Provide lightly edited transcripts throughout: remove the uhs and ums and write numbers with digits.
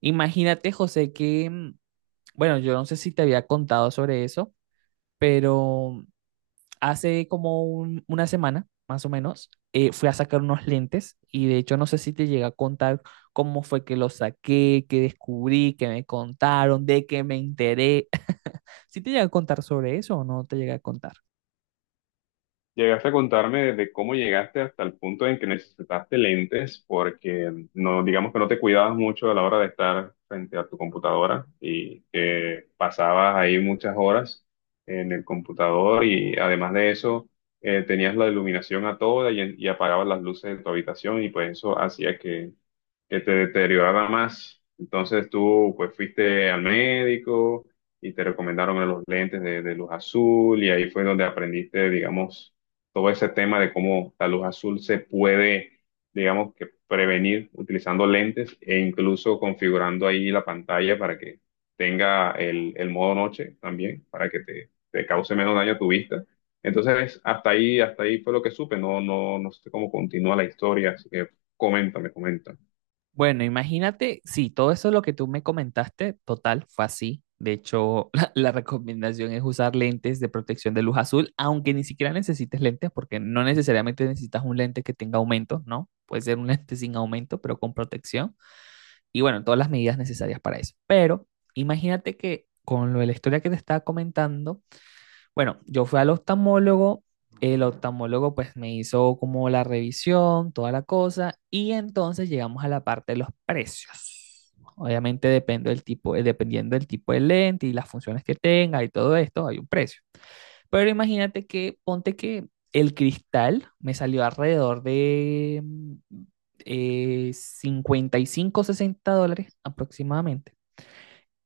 Imagínate, José, que bueno, yo no sé si te había contado sobre eso, pero hace como una semana, más o menos, fui a sacar unos lentes y de hecho no sé si te llegué a contar cómo fue que los saqué, qué descubrí, qué me contaron, de qué me enteré. ¿Sí te llegué a contar sobre eso o no te llegué a contar? Llegaste a contarme de cómo llegaste hasta el punto en que necesitaste lentes porque no, digamos que no te cuidabas mucho a la hora de estar frente a tu computadora y que pasabas ahí muchas horas en el computador y además de eso tenías la iluminación a toda y apagabas las luces de tu habitación y pues eso hacía que te deteriorara más. Entonces tú pues fuiste al médico y te recomendaron los lentes de luz azul y ahí fue donde aprendiste, digamos, todo ese tema de cómo la luz azul se puede, digamos, que prevenir utilizando lentes e incluso configurando ahí la pantalla para que tenga el modo noche también, para que te cause menos daño a tu vista. Entonces, hasta ahí fue lo que supe, no, no, no sé cómo continúa la historia, así que coméntame, coméntame. Bueno, imagínate, sí, todo eso lo que tú me comentaste, total, fue así. De hecho, la recomendación es usar lentes de protección de luz azul, aunque ni siquiera necesites lentes, porque no necesariamente necesitas un lente que tenga aumento, ¿no? Puede ser un lente sin aumento, pero con protección. Y bueno, todas las medidas necesarias para eso. Pero imagínate que con lo de la historia que te estaba comentando, bueno, yo fui al oftalmólogo, el oftalmólogo pues me hizo como la revisión, toda la cosa, y entonces llegamos a la parte de los precios. Obviamente depende del tipo, dependiendo del tipo de lente y las funciones que tenga y todo esto, hay un precio. Pero imagínate que, ponte que el cristal me salió alrededor de 55 o 60 dólares aproximadamente.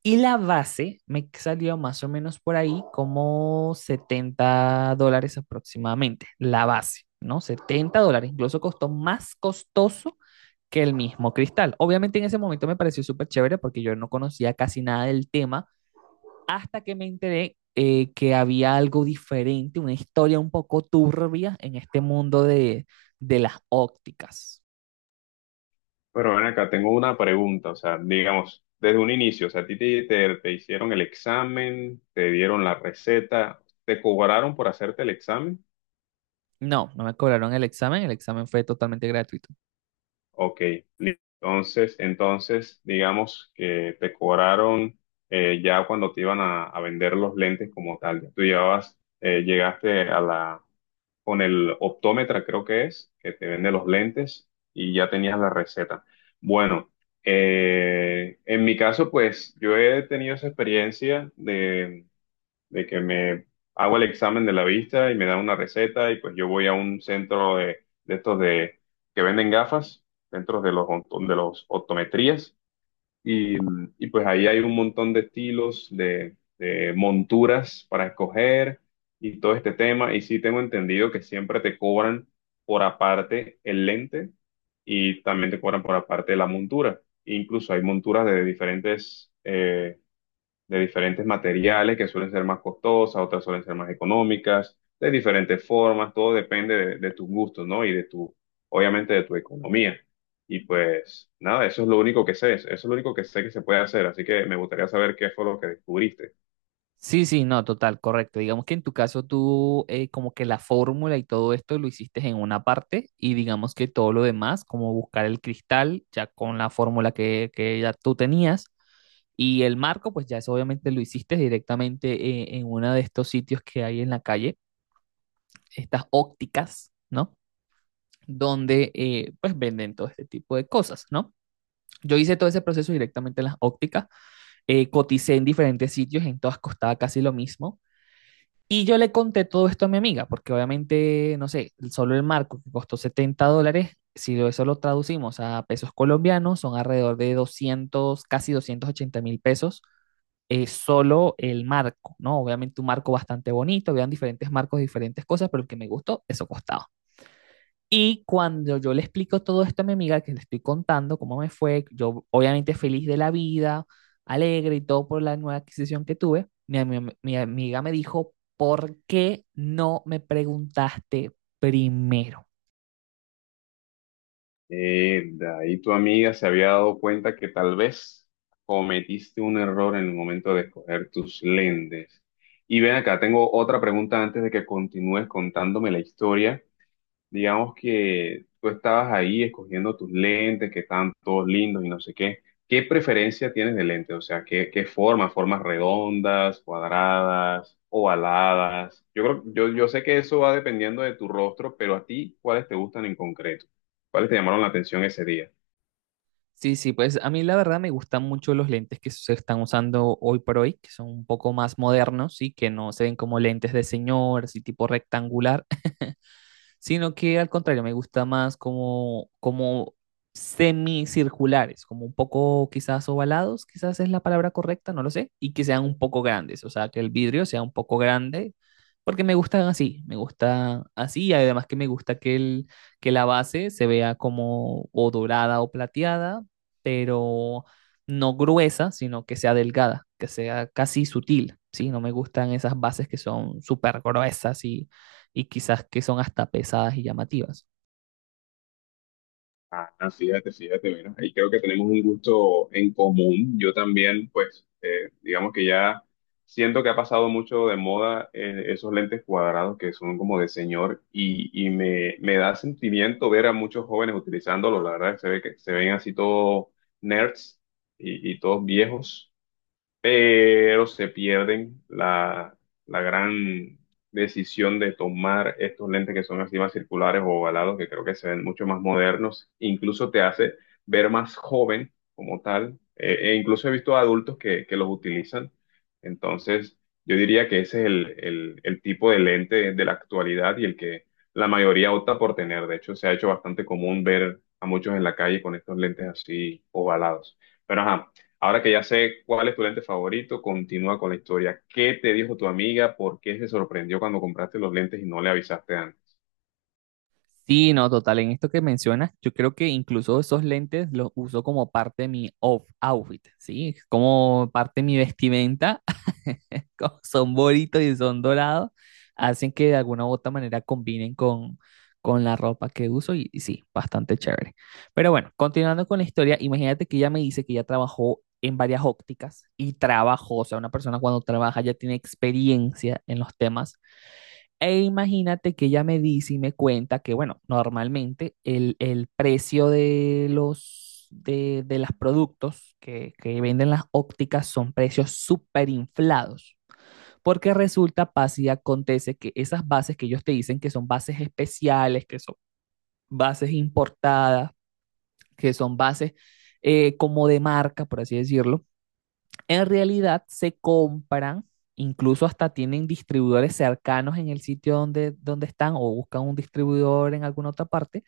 Y la base me salió más o menos por ahí como 70 dólares aproximadamente, la base, ¿no? 70 dólares, incluso costó más costoso que el mismo cristal. Obviamente en ese momento me pareció súper chévere porque yo no conocía casi nada del tema hasta que me enteré que había algo diferente, una historia un poco turbia en este mundo de las ópticas. Pero ven acá, tengo una pregunta, o sea, digamos, desde un inicio, o sea, a ti te hicieron el examen, te dieron la receta, ¿te cobraron por hacerte el examen? No, no me cobraron el examen fue totalmente gratuito. Ok, li- entonces, entonces, digamos que te cobraron ya cuando te iban a vender los lentes como tal, tú llevabas, llegaste a la, con el optómetra, creo que es, que te vende los lentes y ya tenías la receta. Bueno, en mi caso, pues yo he tenido esa experiencia de que me hago el examen de la vista y me dan una receta y pues yo voy a un centro de estos de, que venden gafas, centros de los, onto- de los optometrías y, y pues ahí hay un montón de estilos, de monturas para escoger y todo este tema. Y sí tengo entendido que siempre te cobran por aparte el lente y también te cobran por aparte la montura. Incluso hay monturas de diferentes materiales que suelen ser más costosas, otras suelen ser más económicas, de diferentes formas, todo depende de tus gustos, ¿no? Y de tu, obviamente, de tu economía. Y pues nada, eso es lo único que sé, eso es lo único que sé que se puede hacer, así que me gustaría saber qué fue lo que descubriste. Sí, sí, no, total, correcto. Digamos que en tu caso tú como que la fórmula y todo esto lo hiciste en una parte y digamos que todo lo demás, como buscar el cristal ya con la fórmula que ya tú tenías y el marco, pues ya eso obviamente lo hiciste directamente en uno de estos sitios que hay en la calle, estas ópticas, ¿no? Donde pues venden todo este tipo de cosas, ¿no? Yo hice todo ese proceso directamente en las ópticas, coticé en diferentes sitios, en todas costaba casi lo mismo. Y yo le conté todo esto a mi amiga, porque obviamente, no sé, solo el marco que costó 70 dólares, si lo- eso lo traducimos a pesos colombianos, son alrededor de 200 casi 280.000 pesos, solo el marco, ¿no? Obviamente un marco bastante bonito, habían diferentes marcos, diferentes cosas, pero el que me gustó, eso costaba. Y cuando yo le explico todo esto a mi amiga, que le estoy contando cómo me fue, yo obviamente feliz de la vida, alegre y todo por la nueva adquisición que tuve, mi amiga me dijo, ¿por qué no me preguntaste primero? De ahí tu amiga se había dado cuenta que tal vez cometiste un error en el momento de escoger tus lentes. Y ven acá, tengo otra pregunta antes de que continúes contándome la historia. Digamos que tú estabas ahí escogiendo tus lentes, que están todos lindos y no sé qué. ¿Qué preferencia tienes de lente? O sea, ¿qué, qué forma? ¿Formas redondas, cuadradas, ovaladas? Yo creo, yo sé que eso va dependiendo de tu rostro, pero a ti, ¿cuáles te gustan en concreto? ¿Cuáles te llamaron la atención ese día? Sí, sí, pues a mí la verdad me gustan mucho los lentes que se están usando hoy por hoy, que son un poco más modernos y que no se ven como lentes de señor, así tipo rectangular, sino que al contrario, me gusta más como, como semicirculares, como un poco quizás ovalados, quizás es la palabra correcta, no lo sé, y que sean un poco grandes, o sea, que el vidrio sea un poco grande, porque me gustan así, me gusta así, y además que me gusta que, el, que la base se vea como o dorada o plateada, pero no gruesa, sino que sea delgada, que sea casi sutil, ¿sí? No me gustan esas bases que son súper gruesas y quizás que son hasta pesadas y llamativas. Ah, no, fíjate, fíjate, mira, ahí creo que tenemos un gusto en común. Yo también, pues, digamos que ya siento que ha pasado mucho de moda esos lentes cuadrados que son como de señor y me da sentimiento ver a muchos jóvenes utilizándolos. La verdad, que se ve que se ven así todos nerds y todos viejos, pero se pierden la, la gran decisión de tomar estos lentes que son así más circulares o ovalados, que creo que se ven mucho más modernos, incluso te hace ver más joven como tal, e incluso he visto adultos que los utilizan, entonces yo diría que ese es el tipo de lente de la actualidad y el que la mayoría opta por tener. De hecho se ha hecho bastante común ver a muchos en la calle con estos lentes así ovalados. Pero ajá, ahora que ya sé cuál es tu lente favorito, continúa con la historia. ¿Qué te dijo tu amiga? ¿Por qué se sorprendió cuando compraste los lentes y no le avisaste antes? Sí, no, total, en esto que mencionas, yo creo que incluso esos lentes los uso como parte de mi outfit, ¿sí? Como parte de mi vestimenta, como son bonitos y son dorados, hacen que de alguna u otra manera combinen con la ropa que uso y sí, bastante chévere. Pero bueno, continuando con la historia, imagínate que ella me dice que ya trabajó en varias ópticas y trabajó, o sea, una persona cuando trabaja ya tiene experiencia en los temas. E imagínate que ella me dice y me cuenta que, bueno, normalmente el precio de los productos que venden las ópticas son precios súper inflados, porque resulta, pasa y acontece que esas bases que ellos te dicen que son bases especiales, que son bases importadas, que son bases como de marca, por así decirlo, en realidad se compran, incluso hasta tienen distribuidores cercanos en el sitio donde están o buscan un distribuidor en alguna otra parte,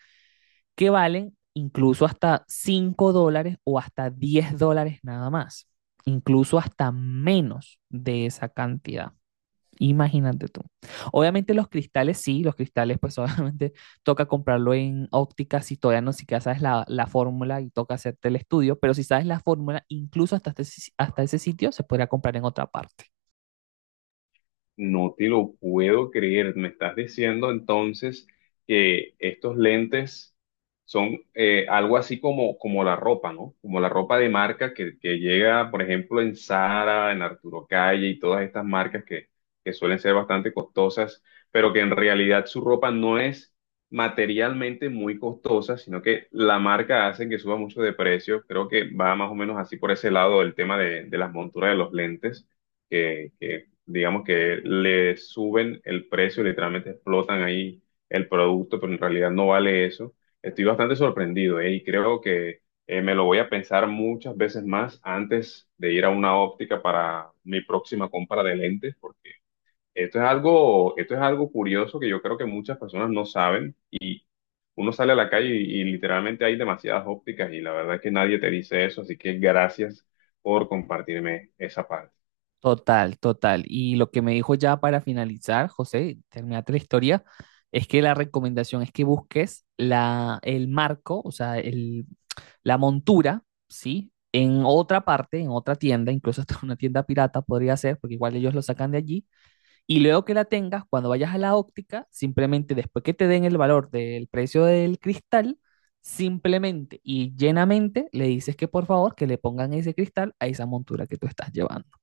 que valen incluso hasta 5 dólares o hasta 10 dólares nada más, incluso hasta menos de esa cantidad. Imagínate tú. Obviamente los cristales, sí, los cristales, pues obviamente toca comprarlo en óptica si todavía no siquiera sabes la fórmula y toca hacerte el estudio, pero si sabes la fórmula, incluso hasta, este si- hasta ese sitio se podría comprar en otra parte. No te lo puedo creer. Me estás diciendo entonces que estos lentes son algo así como, como la ropa, ¿no? Como la ropa de marca que llega, por ejemplo, en Zara, en Arturo Calle y todas estas marcas que suelen ser bastante costosas, pero que en realidad su ropa no es materialmente muy costosa, sino que la marca hace que suba mucho de precio. Creo que va más o menos así por ese lado el tema de las monturas de los lentes que digamos que le suben el precio, literalmente explotan ahí el producto, pero en realidad no vale eso. Estoy bastante sorprendido, ¿eh? Y creo que me lo voy a pensar muchas veces más antes de ir a una óptica para mi próxima compra de lentes, porque esto es algo curioso que yo creo que muchas personas no saben. Uno sale a la calle y literalmente hay demasiadas ópticas y la verdad es que nadie te dice eso, así que gracias por compartirme esa parte. Total, total. Y lo que me dijo ya para finalizar, José, terminate la historia, es que la recomendación es que busques la, el marco, o sea, el, la montura, ¿sí? En otra parte, en otra tienda, incluso hasta una tienda pirata podría ser, porque igual ellos lo sacan de allí, y luego que la tengas, cuando vayas a la óptica, simplemente después que te den el valor del precio del cristal, simplemente y llenamente le dices que por favor que le pongan ese cristal a esa montura que tú estás llevando.